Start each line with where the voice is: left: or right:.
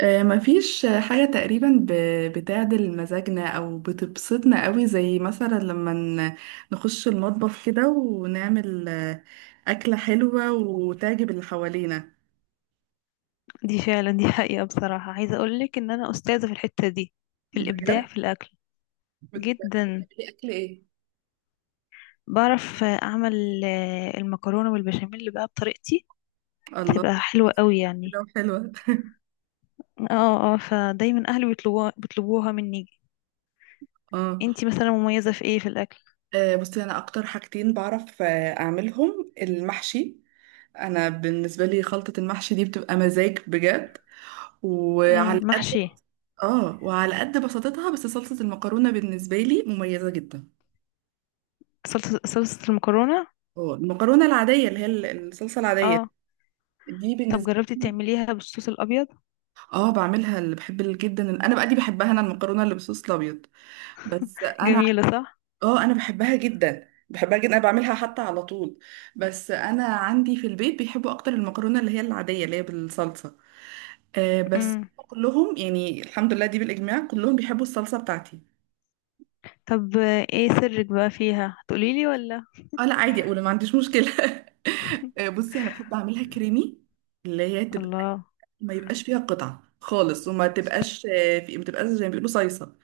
right: مفيش حاجة تقريبا بتعدل مزاجنا أو بتبسطنا قوي زي مثلا لما نخش المطبخ كده ونعمل أكلة حلوة وتعجب اللي حوالينا
left: دي فعلا، دي حقيقة. بصراحة عايزة أقولك إن أنا أستاذة في الحتة دي، في الإبداع
right: بجد.
left: في الأكل.
right: بتعملي
left: جدا.
right: أكل إيه؟
left: بعرف أعمل المكرونة والبشاميل بقى بطريقتي،
right: الله،
left: تبقى حلوة قوي يعني.
right: كده وحلوة.
left: اه، اه، فدايما أهلي بيطلبوها مني.
right: اه.
left: انتي مثلا مميزة في ايه في الأكل؟
right: بصي أنا أكتر حاجتين بعرف أعملهم المحشي. أنا بالنسبة لي خلطة المحشي دي بتبقى مزاج بجد،
left: مم.
right: وعلى.
left: محشي.
right: اه وعلى قد بساطتها، بس صلصة المكرونة بالنسبة لي مميزة جدا.
left: صلصة، صلصة المكرونة.
right: اه المكرونة العادية اللي هي الصلصة العادية
left: اه.
right: دي
left: طب
right: بالنسبة
left: جربتي
right: لي.
left: تعمليها بالصوص الأبيض؟
right: اه بعملها، اللي بحب انا بقى دي بحبها انا، المكرونة اللي بالصوص الابيض. بس انا.
left: جميلة، صح؟
right: اه انا بحبها جدا، بحبها جدا، انا بعملها حتى على طول. بس انا عندي في البيت بيحبوا اكتر المكرونة اللي هي العادية اللي هي بالصلصة. آه بس
left: مم.
right: كلهم يعني الحمد لله دي بالاجماع كلهم بيحبوا الصلصة بتاعتي.
left: طب، ايه سرك بقى فيها؟ تقوليلي ولا؟
right: اه لا عادي اقول، ما عنديش مشكله. بصي انا بحب اعملها كريمي، اللي هي تبقى
left: الله.
right: ما يبقاش فيها قطع خالص، وما تبقاش آه، في ما تبقاش زي ما بيقولوا صيصه.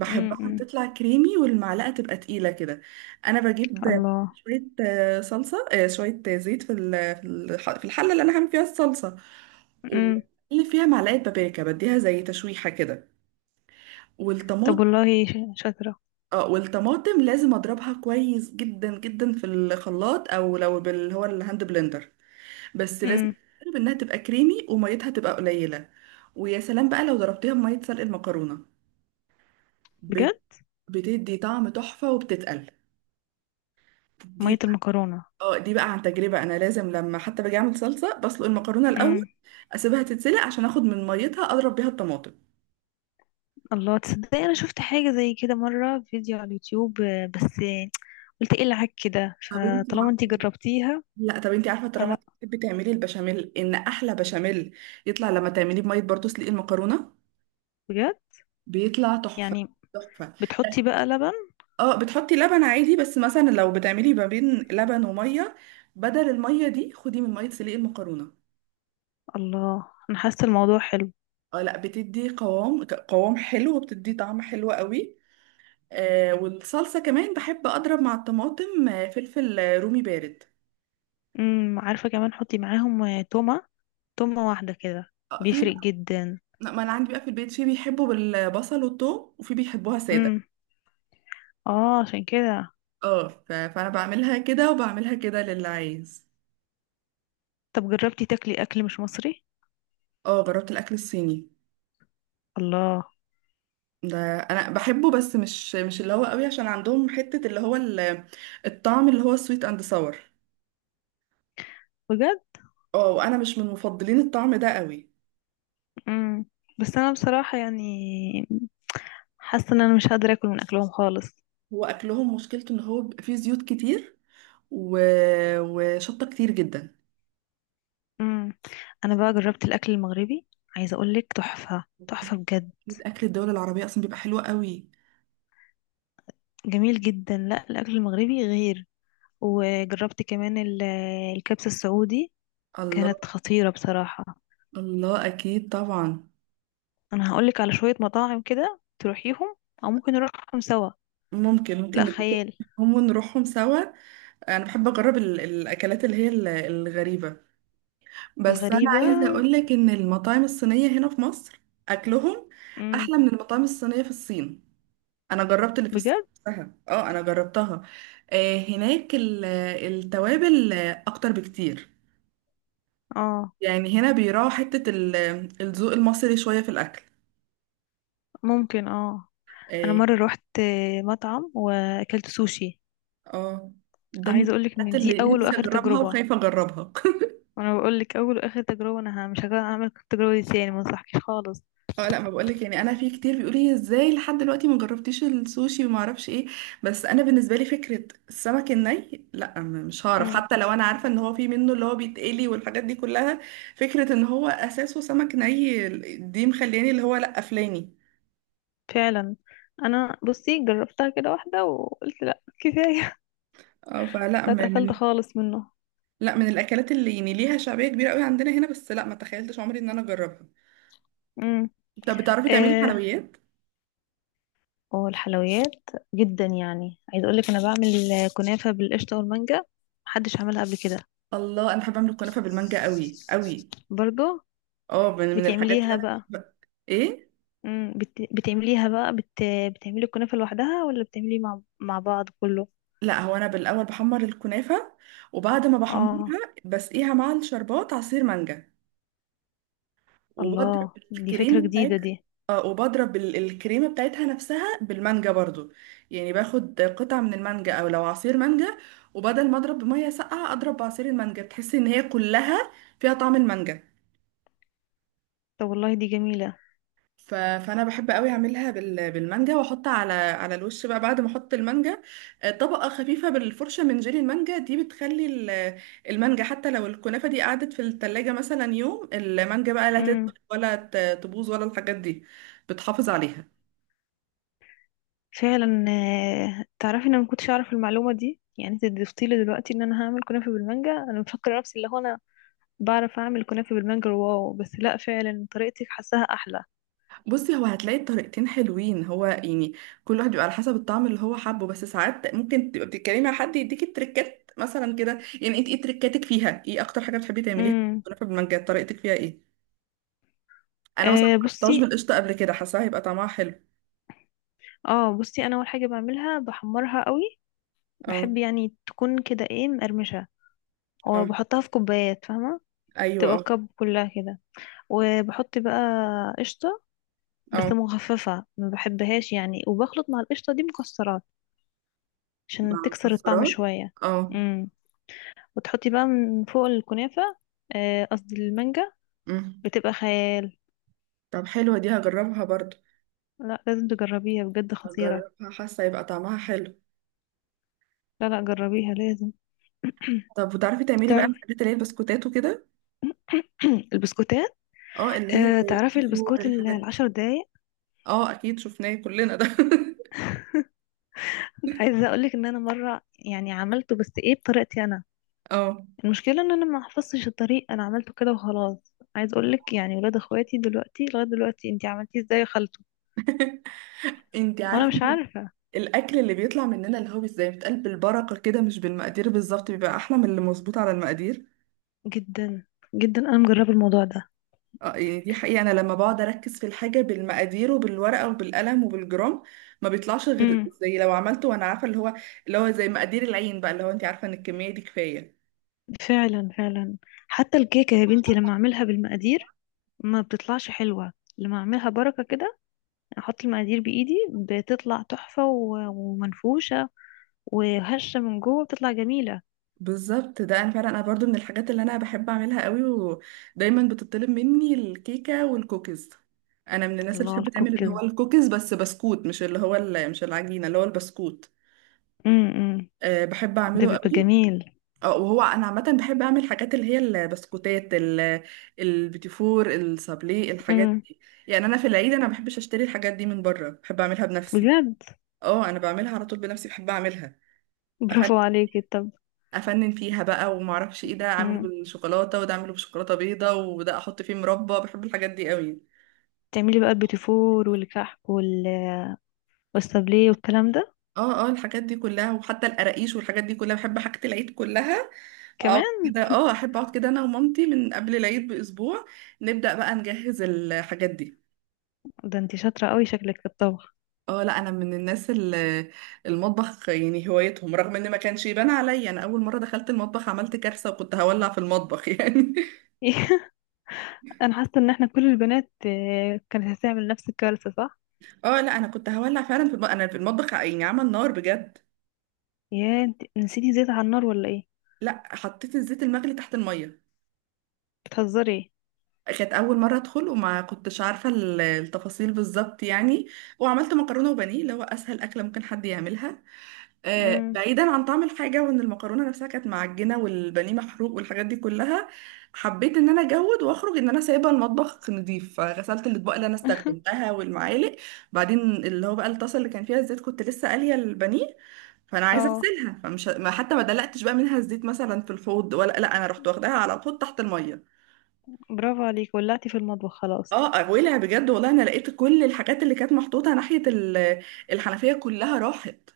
left: مم. مم.
right: تطلع كريمي والمعلقه تبقى تقيله كده. انا بجيب
left: الله.
right: شويه صلصه، شويه زيت في في الحله اللي انا هعمل فيها الصلصه،
left: امم.
right: واللي فيها معلقه بابريكا بديها زي تشويحه كده.
left: طب
right: والطماطم.
left: والله، شاطرة.
right: اه والطماطم لازم اضربها كويس جدا جدا في الخلاط، او لو بال، هو الهاند بلندر. بس لازم
left: امم.
right: تجرب انها تبقى كريمي وميتها تبقى قليله. ويا سلام بقى لو ضربتيها بميه سلق المكرونه.
left: بجد؟
right: بت- بتدي طعم تحفه وبتتقل دي.
left: مية المكرونة؟
right: اه دي بقى عن تجربه، انا لازم لما حتى باجي اعمل صلصه بسلق المكرونه الاول،
left: امم.
right: اسيبها تتسلق عشان اخد من ميتها اضرب بيها الطماطم.
left: الله، تصدق انا شفت حاجة زي كده مرة في فيديو على اليوتيوب، بس قلت ايه العك كده.
right: طب انت
left: فطالما انتي
right: عارفه،
left: جربتيها،
right: لا طب انت عارفه طالما
left: فلا
right: بتحبي تعملي البشاميل، ان احلى بشاميل يطلع لما تعمليه بميه برضه سلق المكرونه،
left: بجد
right: بيطلع تحفه
left: يعني.
right: تحفه.
left: بتحطي بقى لبن؟
right: اه بتحطي لبن عادي، بس مثلا لو بتعملي ما بين لبن وميه، بدل الميه دي خدي من ميه سليق المكرونه.
left: الله، انا حاسة الموضوع حلو.
right: اه لا بتدي قوام، قوام حلو، وبتدي طعم حلو قوي. آه والصلصه كمان بحب اضرب مع الطماطم فلفل رومي بارد.
left: امم، عارفة، كمان حطي معاهم تومة، تومة واحدة كده،
right: اه في
left: بيفرق
right: بقى.
left: جدا.
right: لا، ما انا عندي بقى في البيت في بيحبوا بالبصل والثوم وفي بيحبوها ساده.
left: امم. اه، عشان كده.
right: اه فانا بعملها كده وبعملها كده للي عايز.
left: طب جربتي تاكلي اكل مش مصري؟
right: اه جربت الاكل الصيني،
left: الله.
right: ده انا بحبه، بس مش مش اللي هو قوي، عشان عندهم حتة اللي هو الطعم اللي هو سويت اند ساور.
left: بجد.
right: اه وانا مش من مفضلين الطعم ده قوي.
left: امم. بس انا بصراحة يعني حاسة ان انا مش قادرة اكل من اكلهم خالص.
right: هو اكلهم مشكلته ان هو بيبقى فيه زيوت كتير، و... وشطة كتير جدا.
left: امم. انا بقى جربت الاكل المغربي، عايزة اقولك تحفة تحفة
right: اكيد،
left: بجد.
right: أكيد اكل الدول العربية اصلا بيبقى حلو قوي.
left: جميل جدا، لا الاكل المغربي غير. وجربت كمان الكبسة السعودي،
right: الله.
left: كانت خطيرة بصراحة.
right: الله اكيد طبعا.
left: انا هقولك على شوية مطاعم كده تروحيهم، او ممكن نروحهم سوا.
right: ممكن ممكن
left: لا
right: نتفق،
left: خيال.
right: هم ونروحهم سوا. انا بحب اجرب ال... الاكلات اللي هي الغريبة. بس انا
left: الغريبة.
right: عايزه اقول لك ان المطاعم الصينيه هنا في مصر اكلهم
left: امم.
right: احلى من المطاعم الصينيه في الصين. انا جربت اللي في الصين
left: بجد.
right: نفسها. اه انا جربتها. آه هناك التوابل اكتر بكتير.
left: اه.
right: يعني هنا بيراعوا حته الذوق المصري شويه في الاكل.
left: ممكن. اه. انا
right: اه.
left: مرة روحت مطعم واكلت سوشي،
right: آه، ده من
left: عايزه اقولك
right: الحاجات
left: ان دي
right: اللي
left: اول
right: نفسي
left: واخر
right: اجربها
left: تجربه.
right: وخايفه اجربها.
left: وانا بقولك، اول واخر تجربه، انا مش هعمل التجربه دي تاني، ما انصحكش خالص.
right: اه لا ما بقولك، يعني انا في كتير بيقولوا لي ازاي لحد دلوقتي ما جربتيش السوشي وما اعرفش ايه. بس انا بالنسبه لي فكره السمك الني، لا مش هعرف،
left: امم.
right: حتى لو انا عارفه ان هو في منه اللي هو بيتقلي والحاجات دي كلها. فكره ان هو اساسه سمك ني دي مخلياني اللي هو لا قفلاني.
left: فعلا. انا بصي جربتها كده واحده وقلت لا كفايه.
right: اه فلا م-
left: فاتقفلت
right: من
left: خالص منه.
right: لا من الاكلات اللي يعني ليها شعبيه كبيره قوي عندنا هنا، بس لا ما تخيلتش عمري ان انا اجربها.
left: امم.
right: طب بتعرفي تعملي
left: آه
right: حلويات؟
left: والحلويات، جدا يعني. عايزه اقولك انا بعمل كنافه بالقشطه والمانجا، محدش عملها قبل كده.
right: الله انا بحب اعمل الكنافه بالمانجا قوي قوي.
left: برضو.
right: اه من من الحاجات اللي
left: بتعمليها
right: انا
left: بقى؟
right: بحبها. ايه؟
left: امم. بتعمليها بقى، بتعملي الكنافه لوحدها، ولا بتعملي مع بعض كله؟
right: لا هو انا بالاول بحمر الكنافه، وبعد ما
left: اه.
right: بحمرها بسقيها مع الشربات عصير مانجا، وبضرب
left: الله، دي فكرة
right: الكريمه
left: جديدة
right: بتاعتها.
left: دي.
right: اه وبضرب الكريمه بتاعتها نفسها بالمانجا برضو. يعني باخد قطعه من المانجا او لو عصير مانجا، وبدل ما اضرب بميه ساقعه اضرب بعصير المانجا، بتحسي ان هي كلها فيها طعم المانجا.
left: طب والله، دي جميلة.
right: ف... فانا بحب قوي اعملها بال... بالمانجا، واحط على على الوش بقى بعد ما احط المانجا طبقه خفيفه بالفرشه من جيلي المانجا، دي بتخلي المانجا حتى لو الكنافه دي قعدت في التلاجة مثلا يوم، المانجا بقى لا تدبل
left: امم.
right: ولا تبوظ ولا الحاجات دي، بتحافظ عليها.
left: فعلا. تعرفي ان انا ما كنتش اعرف المعلومة دي؟ يعني انت ضفتي لي دلوقتي ان انا هعمل كنافة بالمانجا. انا مفكرة نفسي اللي هو انا بعرف اعمل كنافة بالمانجا، واو. بس لا، فعلا طريقتك حاساها احلى.
right: بصي هو هتلاقي الطريقتين حلوين، هو يعني كل واحد بيبقى على حسب الطعم اللي هو حابه، بس ساعات ممكن تبقى بتتكلمي مع حد يديكي تريكات مثلا كده، يعني انت ايه تريكاتك فيها، ايه اكتر حاجه بتحبي تعمليها؟
left: امم.
right: كنافه بالمانجا طريقتك فيها ايه؟ انا مثلا ما
left: آه
right: جربتهاش
left: بصي
right: بالقشطه قبل كده، حاساها هيبقى طعمها حلو.
left: اه بصي انا اول حاجة بعملها بحمرها قوي،
right: اه
left: بحب يعني تكون كده ايه، مقرمشة.
right: اه.
left: وبحطها في كوبايات، فاهمة؟
right: ايوه
left: تبقى
right: اه.
left: الكب كلها كده. وبحط بقى قشطة، بس
right: اه
left: مخففة، ما بحبهاش يعني. وبخلط مع القشطة دي مكسرات،
right: مع
left: عشان تكسر الطعم
right: مكسرات.
left: شوية.
right: اه.
left: امم. وتحطي بقى من فوق الكنافة قصدي المانجا،
right: أمم.
left: بتبقى خيال.
right: طب حلوه دي، هجربها برضو.
left: لا لازم تجربيها بجد، خطيرة.
right: هجربها حاسه هيبقى طعمها حلو.
left: لا، لا، جربيها لازم.
right: طب وتعرفي تعملي بقى
left: تعرفي،
right: الحاجات اللي هي البسكوتات وكده؟
left: البسكوتات،
right: اه اللي هي زي
left: تعرفي
right: الكيسور
left: البسكوت
right: الحاجات دي.
left: العشر دقايق.
right: اه اكيد شفناه كلنا ده.
left: عايزة اقولك ان انا مرة يعني عملته، بس ايه، بطريقتي انا.
right: اه
left: المشكلة ان انا ما حفظتش الطريق، انا عملته كده وخلاص. عايز اقولك يعني ولاد اخواتي دلوقتي لغاية دلوقتي: انتي عملتيه ازاي؟
right: انتي
left: وانا
right: عارفه
left: مش عارفة.
right: الاكل اللي بيطلع مننا اللي هو زي بيتقال بالبركه كده مش بالمقادير بالظبط، بيبقى احلى من اللي مظبوط على المقادير.
left: جدا جدا، انا مجربه الموضوع ده.
right: اه يعني دي حقيقة، أنا لما بقعد أركز في الحاجة بالمقادير وبالورقة وبالقلم وبالجرام، ما بيطلعش غير
left: امم.
right: زي لو عملته وأنا عارفة اللي هو، اللي هو زي مقادير العين بقى اللي هو أنت عارفة إن الكمية دي كفاية.
left: فعلا، فعلا. حتى الكيكه يا بنتي، لما اعملها بالمقادير ما بتطلعش حلوه، لما اعملها بركه كده، احط المقادير بايدي، بتطلع تحفه ومنفوشه وهشه من جوه، بتطلع جميله.
right: بالظبط، ده أنا فعلا أنا برضو من الحاجات اللي أنا بحب أعملها قوي، ودايما بتطلب مني الكيكة والكوكيز. أنا من الناس اللي
left: الله،
right: بتحب تعمل اللي هو
left: الكوكيز.
right: الكوكيز، بس بسكوت مش اللي هو مش العجينة اللي هو البسكوت.
left: امم.
right: أه بحب
left: ده
right: أعمله
left: بيبقى
right: قوي.
left: جميل.
right: اه وهو انا عامه بحب اعمل حاجات اللي هي البسكوتات البيتيفور السابلي الحاجات
left: امم.
right: دي. يعني انا في العيد انا ما بحبش اشتري الحاجات دي من بره، بحب اعملها بنفسي.
left: بجد،
right: اه انا بعملها على طول بنفسي بحب اعملها. افنن،
left: برافو عليكي. طب.
right: افنن فيها بقى وما اعرفش ايه، ده اعمله
left: امم.
right: بالشوكولاته، وده اعمله بشوكولاته بيضه، وده احط فيه مربى. بحب الحاجات دي قوي.
left: تعملي بقى البيتيفور والكحك والسابليه والكلام ده
right: اه اه الحاجات دي كلها، وحتى القراقيش والحاجات دي كلها، بحب حاجه العيد كلها. اقعد
left: كمان.
right: كده، اه احب اقعد كده انا ومامتي من قبل العيد باسبوع، نبدا بقى نجهز الحاجات دي.
left: ده انتي شاطره قوي شكلك في الطبخ.
right: اه لا انا من الناس اللي المطبخ يعني هوايتهم، رغم ان ما كانش يبان عليا، انا اول مره دخلت المطبخ عملت كارثه، وكنت هولع في المطبخ يعني.
left: انا حاسه ان احنا كل البنات كانت هتعمل نفس الكارثه، صح؟
right: اه لا انا كنت هولع فعلا في المطبخ، انا في المطبخ يعني عمل نار بجد.
left: يا انت نسيتي زيت على النار ولا ايه؟
right: لا حطيت الزيت المغلي تحت الميه.
left: بتهزري ايه؟
right: كانت اول مره ادخل وما كنتش عارفه التفاصيل بالظبط يعني، وعملت مكرونه وبانيه اللي هو اسهل اكله ممكن حد يعملها.
left: امم.
right: بعيدا عن طعم الحاجة وان المكرونة نفسها كانت معجنة والبانيه محروق والحاجات دي كلها، حبيت ان انا اجود واخرج ان انا سايبة المطبخ نظيف، فغسلت الاطباق اللي انا استخدمتها والمعالق. بعدين اللي هو بقى الطاسة اللي كان فيها الزيت، كنت لسه قالية البانيه، فانا عايزة
left: اه،
right: اغسلها، فمش حتى ما دلقتش بقى منها الزيت مثلا في الحوض ولا لا، انا رحت واخداها على طول تحت المية.
left: برافو عليك، ولعتي في المطبخ خلاص.
right: اه ولع بجد والله، انا لقيت كل الحاجات اللي كانت محطوطة ناحية الحنفية كلها راحت.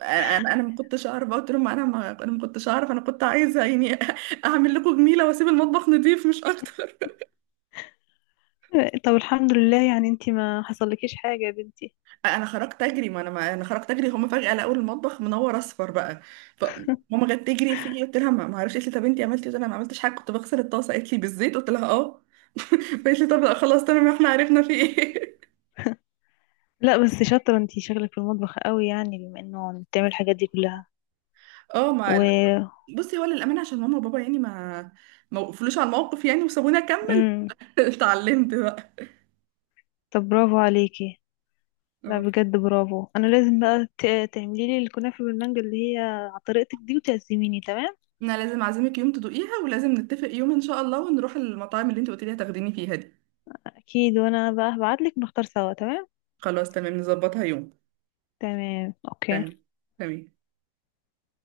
right: انا انا ما كنتش اعرف، قلت لهم انا ما انا ما كنتش اعرف، انا كنت عايزه يعني اعمل لكم جميله واسيب المطبخ نضيف مش اكتر.
left: طب الحمد لله يعني، انت ما حصلكيش حاجه يا بنتي.
right: انا خرجت اجري، ما انا ما انا خرجت اجري، هم فجاه لقوا المطبخ منور اصفر بقى. فماما جت تجري فيه، قلت لها ما ما اعرفش، قالت لي طب انت عملتي إيه؟ قلت لها ما عملتش حاجه كنت بغسل الطاسه، قالت لي بالزيت؟ قلت لها اه. قالت لي طب لا خلاص تمام احنا عرفنا في ايه.
left: لا بس شاطره انت، شغلك في المطبخ قوي يعني، بما انه بتعمل الحاجات دي كلها.
right: اه ما
left: و.
right: بصي هو للامانه عشان ماما وبابا يعني ما، ما وقفلوش على الموقف يعني وسابوني اكمل.
left: امم.
right: اتعلمت بقى.
left: طب برافو عليكي. لا
right: آه.
left: بجد برافو، انا لازم بقى تعملي لي الكنافه بالمانجا اللي هي على طريقتك دي، وتعزميني. تمام؟
right: انا لازم اعزمك يوم تدوقيها، ولازم نتفق يوم ان شاء الله ونروح المطاعم اللي انت قلت لي هتاخديني فيها دي.
left: اكيد، وانا بقى هبعتلك نختار سوا. تمام.
right: خلاص تمام نظبطها يوم.
left: تمام. اوكي.
right: تمام. تمام.